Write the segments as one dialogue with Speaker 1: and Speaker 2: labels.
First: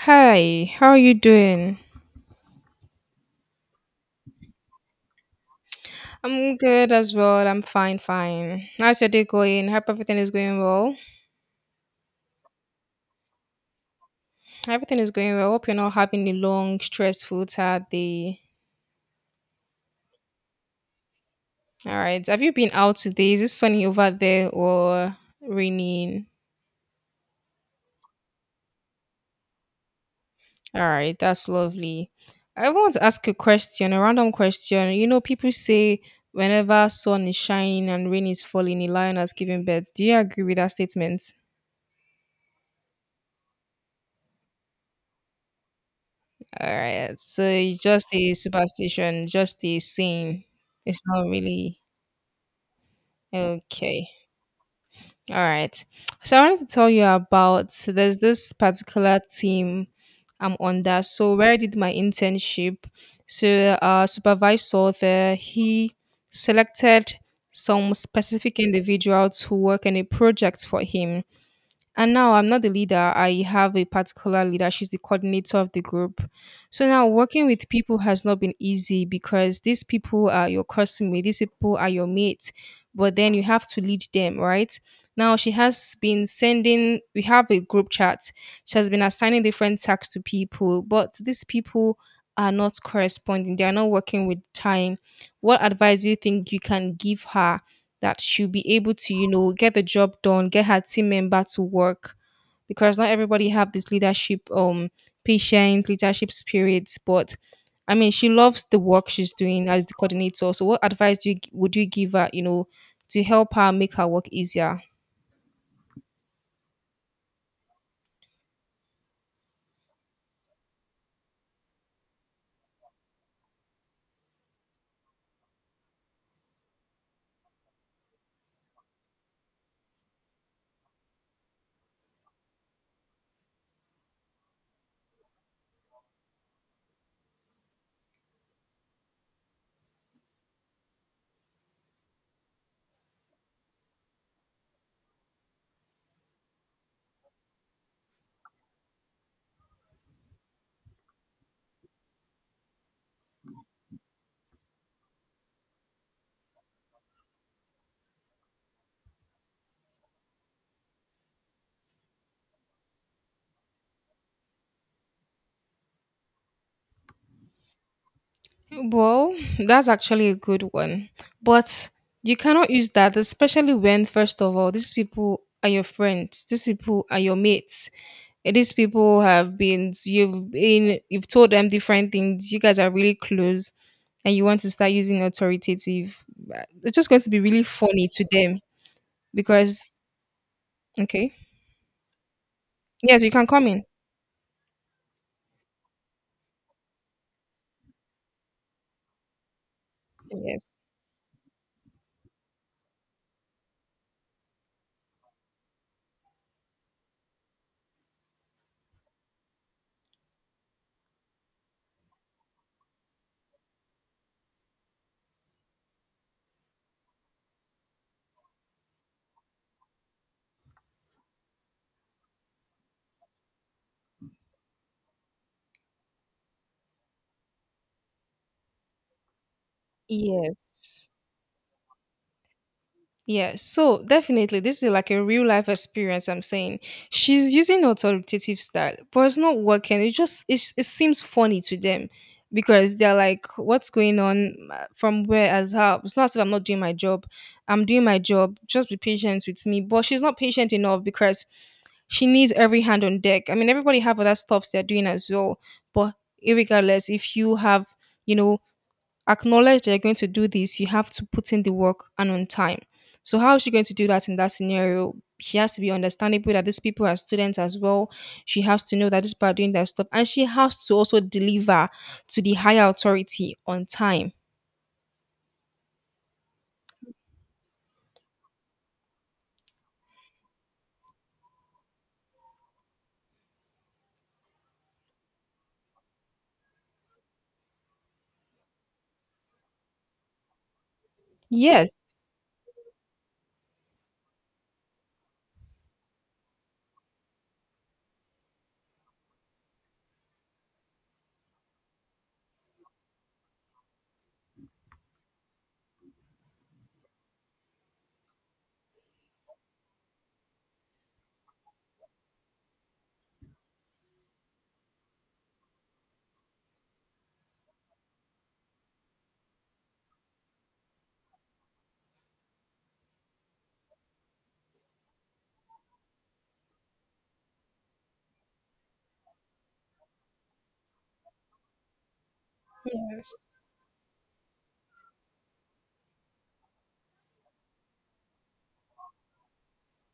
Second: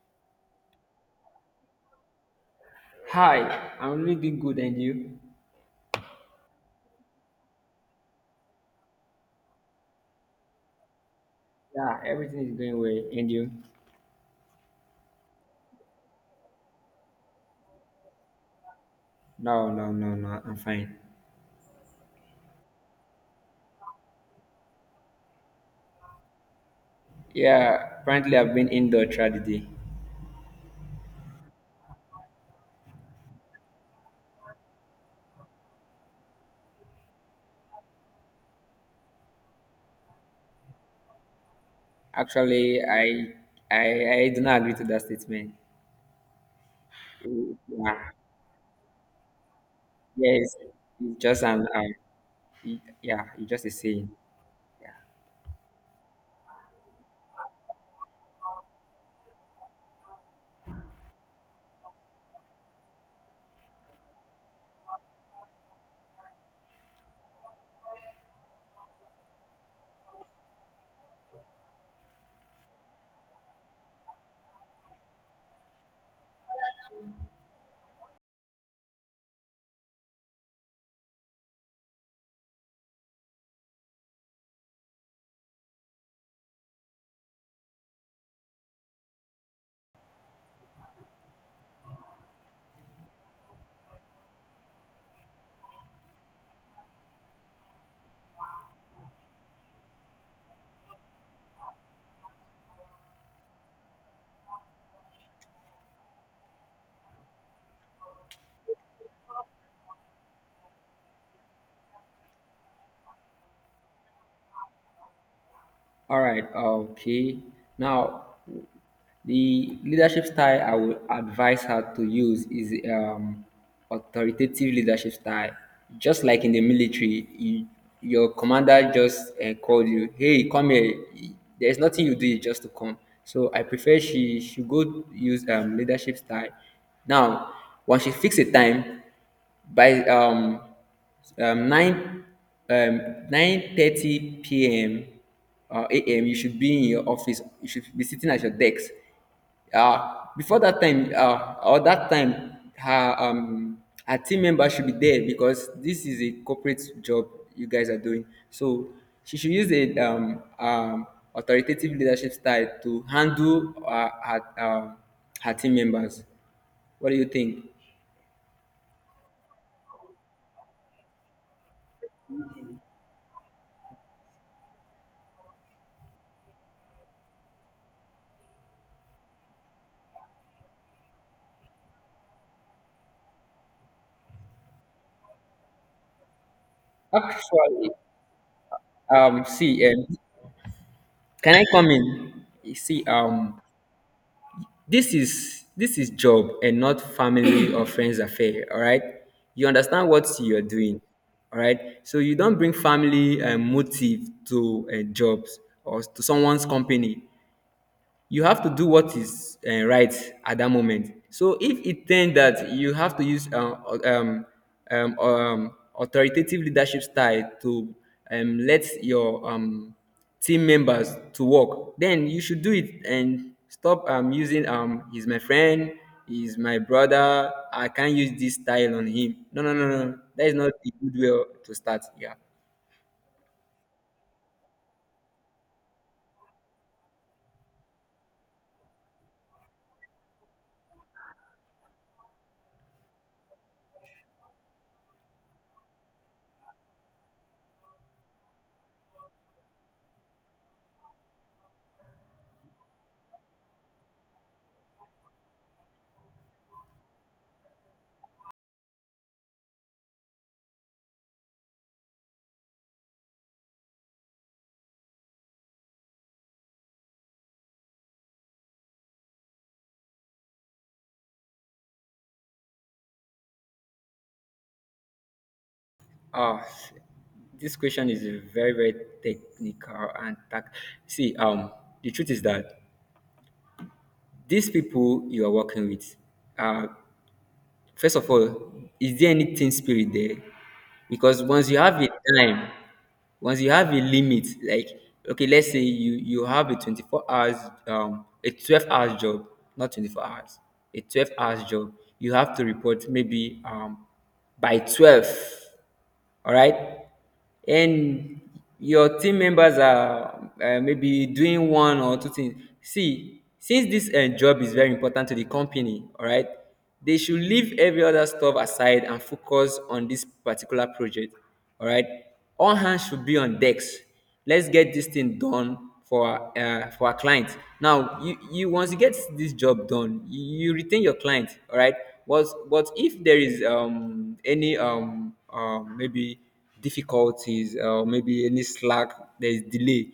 Speaker 1: Hi, how are you doing?
Speaker 2: Hi, I'm really doing good, and you?
Speaker 1: I'm good as well. I'm fine, fine. How's your day going? Hope everything is going well.
Speaker 2: Yeah, everything is going well, and you?
Speaker 1: Everything is going well. Hope you're not having a long, stressful, tired day.
Speaker 2: No, no, no, no, I'm fine.
Speaker 1: All right. Have you been out today? Is it sunny over there or raining?
Speaker 2: Yeah, apparently I've been indoor throughout the day.
Speaker 1: All right, that's lovely. I want to ask a question, a random question. You know, people say whenever sun is shining and rain is falling, a lion has given birth. Do you agree with that statement?
Speaker 2: Actually, I do not agree to that statement.
Speaker 1: All right. So it's just
Speaker 2: Yeah,
Speaker 1: a superstition, just a saying.
Speaker 2: yes,
Speaker 1: It's
Speaker 2: it's
Speaker 1: not
Speaker 2: just an,
Speaker 1: really
Speaker 2: um, yeah, it's just a
Speaker 1: okay.
Speaker 2: saying. Yeah.
Speaker 1: All right. So I wanted to tell you about there's this particular team I'm under. So where I did my internship. So our supervisor there, he selected some specific individual to work on a project for him. And now I'm not the leader. I have a particular leader. She's the coordinator of the group. So now working with people has not been easy because these people are your customers, these people are your mates, but then you have to lead them, right? Now she has been sending, we have a group chat. She has been assigning different tasks to people, but these people are not corresponding. They are not working with time. What advice do you think you can give her that she'll be able to, you know, get the job done, get her team member to work because not everybody have this leadership patience, leadership spirits, but I mean, she loves the work she's doing as the coordinator. So what advice do you, would you give her, you know, to help her make her work easier?
Speaker 2: All right. Okay. Now, the leadership style I would advise her to use is authoritative leadership style. Just like in the military, your commander just called you, "Hey, come here." There's nothing you do; you just to come. So I prefer she should go use leadership style. Now, once she fix a time, by 9 um, 9:30 p.m. or a.m., you should be in your office. You should be sitting at your desk. Before that time, or that time, her team member should be there because this is a corporate job you guys are doing. So she should use a authoritative leadership style to handle her team members. What do you think?
Speaker 1: Well, that's actually a good one. But you cannot use that, especially when, first of all, these people are your friends, these people are your mates. And these people have been, you've told them different things. You guys are really close, and you want to start using authoritative, it's just going to be really
Speaker 2: Actually,
Speaker 1: funny to them
Speaker 2: See,
Speaker 1: because, okay,
Speaker 2: can I come in? You see,
Speaker 1: yes, you can come in.
Speaker 2: this is job and not family or friends affair. All right, you understand what you are
Speaker 1: Yes.
Speaker 2: doing. All right, so you don't bring family motive to jobs or to someone's company. You have to do what is right at that moment. So if it turns that you have to use um, um, um, authoritative leadership style to let your team members to work, then you should do it and stop using he's my friend, he's my brother, I can't use this style on him. No, no, no, no, no. That is not a
Speaker 1: Yes.
Speaker 2: good way to start. Yeah.
Speaker 1: Yes. So definitely, this is like a real life experience. I'm saying she's using authoritative style, but it's not working. It just it seems funny to them because they're like, "What's going on? From where? As how?" It's not as if I'm not doing my job. I'm doing my job. Just be patient with me. But she's not patient enough because she needs every hand on deck. I mean, everybody have other stuffs they're doing as well, but irregardless, if you have, you know, acknowledged that you're going to do this, you have to put in the work and on time. So how is she going to do that in that scenario? She has to be understandable that these people are students as well. She has to know that these people are doing their stuff, and she has to also deliver to the higher authority on time.
Speaker 2: Uh, this question is a very, very technical and see, the truth is that these people you are working with, uh, first of all, is there any team spirit there? Because once you
Speaker 1: Yes.
Speaker 2: have a time, once you have a limit, like okay, let's say you have a 24 hours, a 12 hours job, not 24 hours, a 12 hours job. You have to report maybe by 12, all right, and your team members are maybe doing one or two things. See, since this job is very important to the company, all right, they should leave every other stuff aside and focus on this particular project, all right, all hands should be on decks. Let's get this thing done for for our client. Now, you once you get this job done, you retain your client. All right, but if
Speaker 1: Yes.
Speaker 2: there is any maybe difficulties or maybe any slack, there is delay.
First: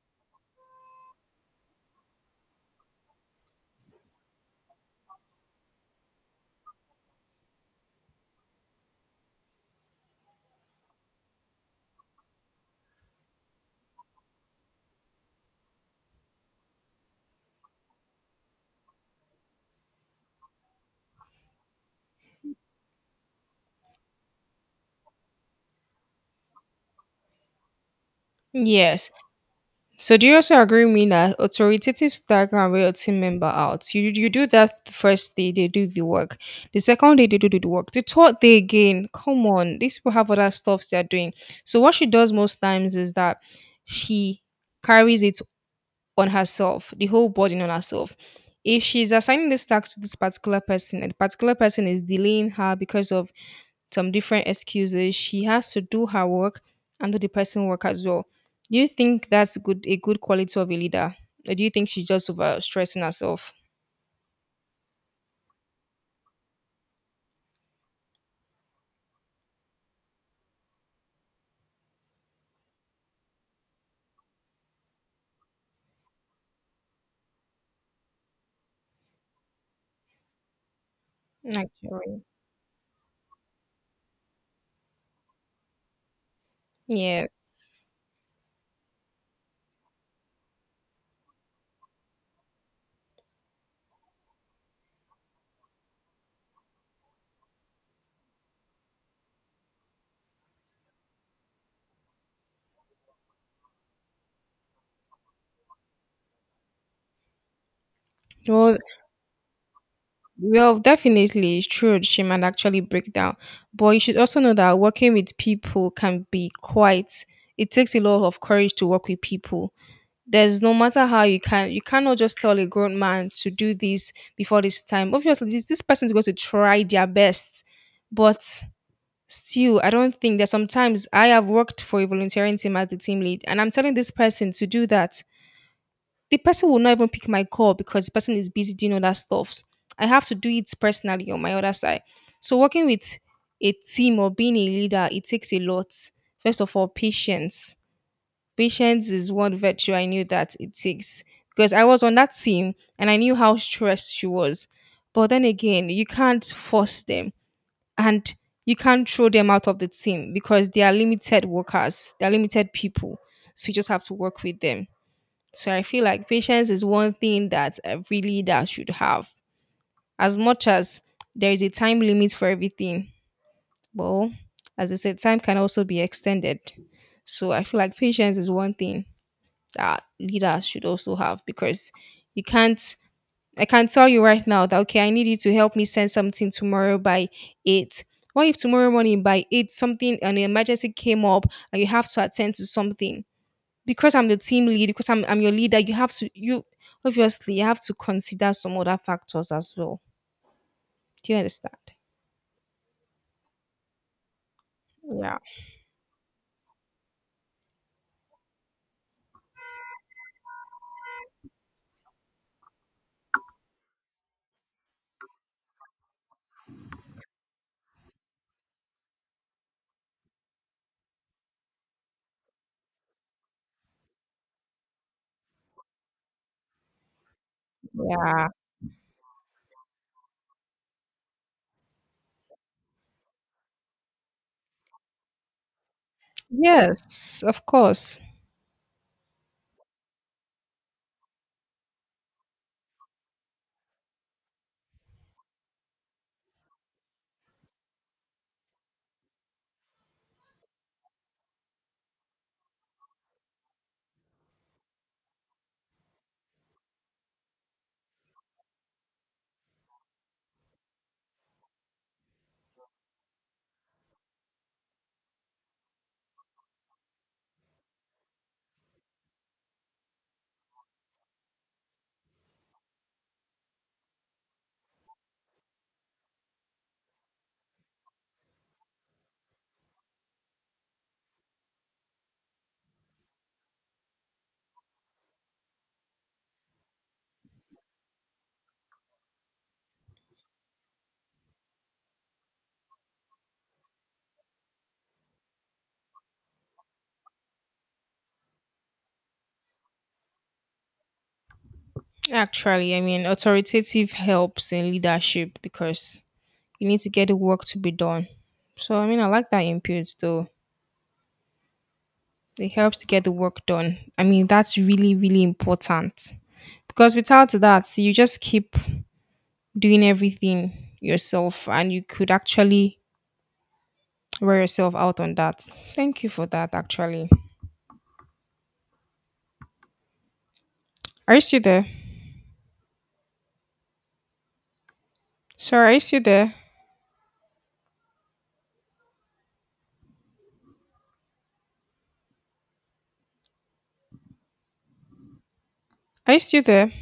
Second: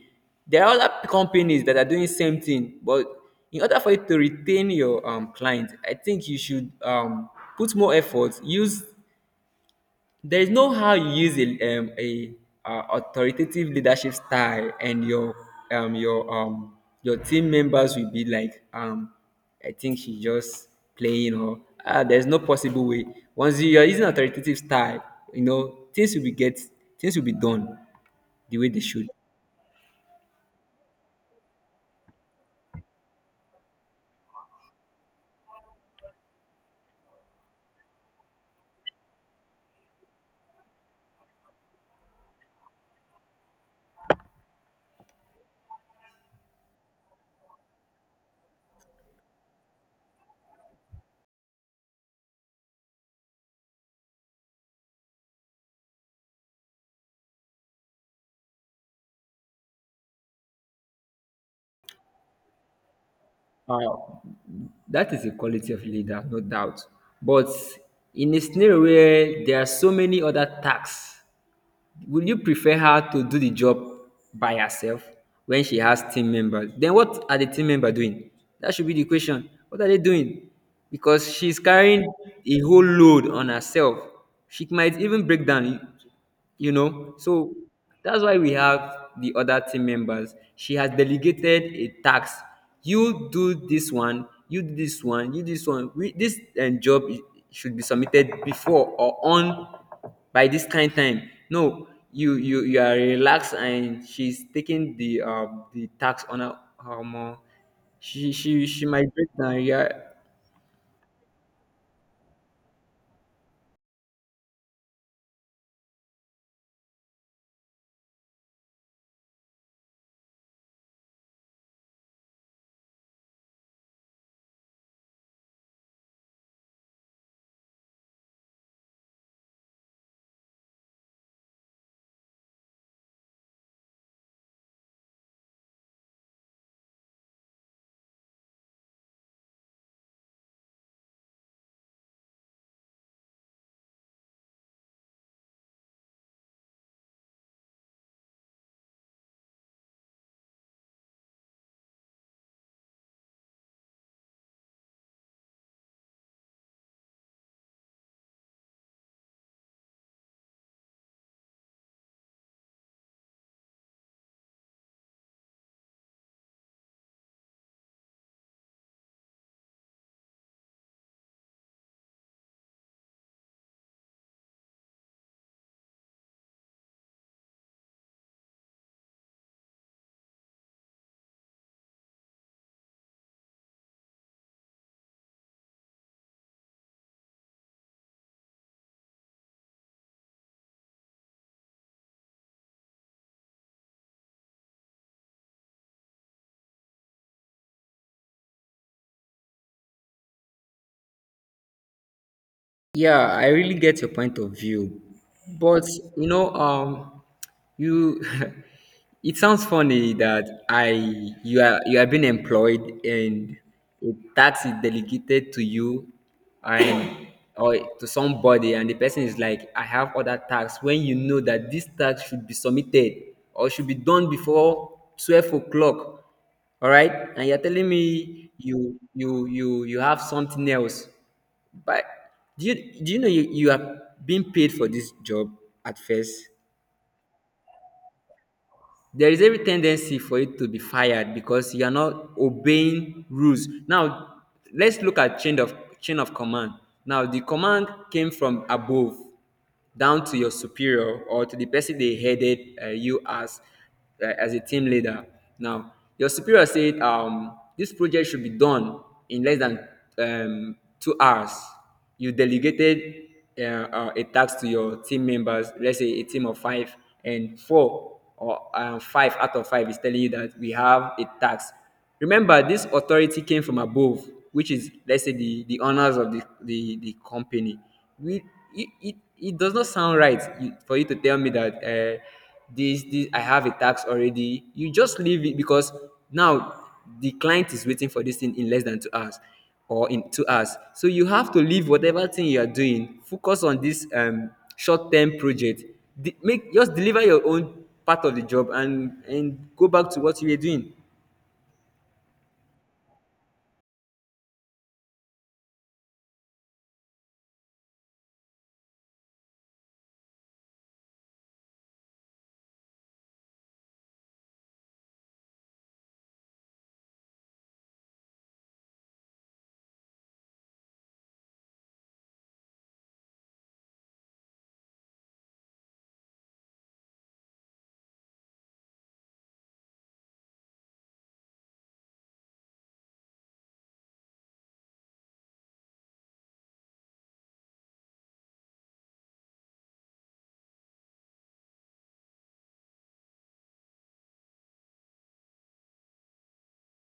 Speaker 2: There are other companies that are doing same thing, but in order for you to retain your client, I think you should put more effort, use there is no how you use. A authoritative leadership style, and um, your um, your team members will be like, I think she's just playing, or there's no possible way. Once you are using authoritative style, you know things will be done the way they should.
Speaker 1: Yes. So do you also agree with me that authoritative style can wear a team member out? You do that the first day, they do the work. The second day, they do the work. The third day again, come on, these people have other stuffs they're doing. So what she does most times is that she carries it on herself, the whole burden on herself. If she's assigning this task to this particular person and the particular person is delaying her because of some different excuses. She has to do her work and do the person work as well. Do you think that's good a good quality of a leader? Or do you think she's just over stressing herself?
Speaker 2: Uh, that is a quality of leader, no doubt. But in a scenario where there are so many other tasks, would you prefer her to do the job by herself when she has team members? Then what are the team members doing? That should be the question. What are they doing? Because she's carrying
Speaker 1: Actually.
Speaker 2: a whole load on herself. She might even break down. So
Speaker 1: Yes.
Speaker 2: that's why we have the other team members. She has delegated a task: you do this one, you do this one, you do this one. This job should be submitted before or on by this kind time. No, you are relaxed and she's taking the tax on her um, uh, she she
Speaker 1: Well,
Speaker 2: she might break down. Yeah.
Speaker 1: well, definitely, it's true. She might actually break down, but you should also know that working with people can be quite. It takes a lot of courage to work with people. There's no matter how you can you cannot just tell a grown man to do this before this time. Obviously this person is going to try their best, but still I don't think that sometimes I have worked for a volunteering team as the team lead, and I'm telling this person to do that. The person will not even pick my call because the person is busy doing other stuffs. I have to do it personally on my other side. So working with a team or being a leader, it takes a lot. First of all, patience. Patience is one virtue I knew that it takes because I was on that team, and I knew how stressed she was. But then again, you can't force them, and you can't throw them out of the team because they are limited workers, they are limited people. So you just have to work with them. So I feel like patience is one thing that every leader should have. As much as there is a time limit for everything, well, as I said, time can also be extended. So I feel like patience is one thing that leaders should also have because you can't. I can tell you right now that okay, I need you to help me send something tomorrow by eight. What if tomorrow morning by eight something an emergency came up and you have to attend to something? Because I'm the team lead, because I'm your leader, you have to you obviously you have to consider some other factors as well. Do you understand?
Speaker 2: Yeah, I really get your point of view.
Speaker 1: Yeah.
Speaker 2: But, you know, um you it sounds funny that I you are being employed and a tax is delegated to you and or to somebody, and the person is like, I have other tax when you know that this tax should be submitted or should be done before 12 o'clock, all right, and you're telling
Speaker 1: Yeah.
Speaker 2: me you have something else. But do you do you know you are being paid for this job at first?
Speaker 1: Yes, of course.
Speaker 2: There is every tendency for you to be fired because you are not obeying rules. Now let's look at chain of command. Now the command came from above down to your superior or to the person they headed you as a team leader. Now your superior said this project should be done in less than 2 hours. You delegated a task to your team members, let's say a team of five, and four or five out of five is telling you that we have a task. Remember, this authority came from above, which is, let's say, the owners of the company. We, it does not sound right for you to tell me that. This I have a tax already, you just leave it, because now the client is waiting for this thing in less than 2 hours or in 2 hours, so you have to leave whatever thing you are doing, focus on this short-term project. De- make Just deliver your own part of the job, and go back to what you were doing
Speaker 1: Actually, I mean, authoritative helps in leadership because you need to get the work to be done. So I mean, I like that input though. It helps to get the work done. I mean, that's really really important because without that, you just keep doing everything yourself, and you could actually wear yourself out on that. Thank you for that. Actually, are you still there? Sorry, are you still there? Are you still there?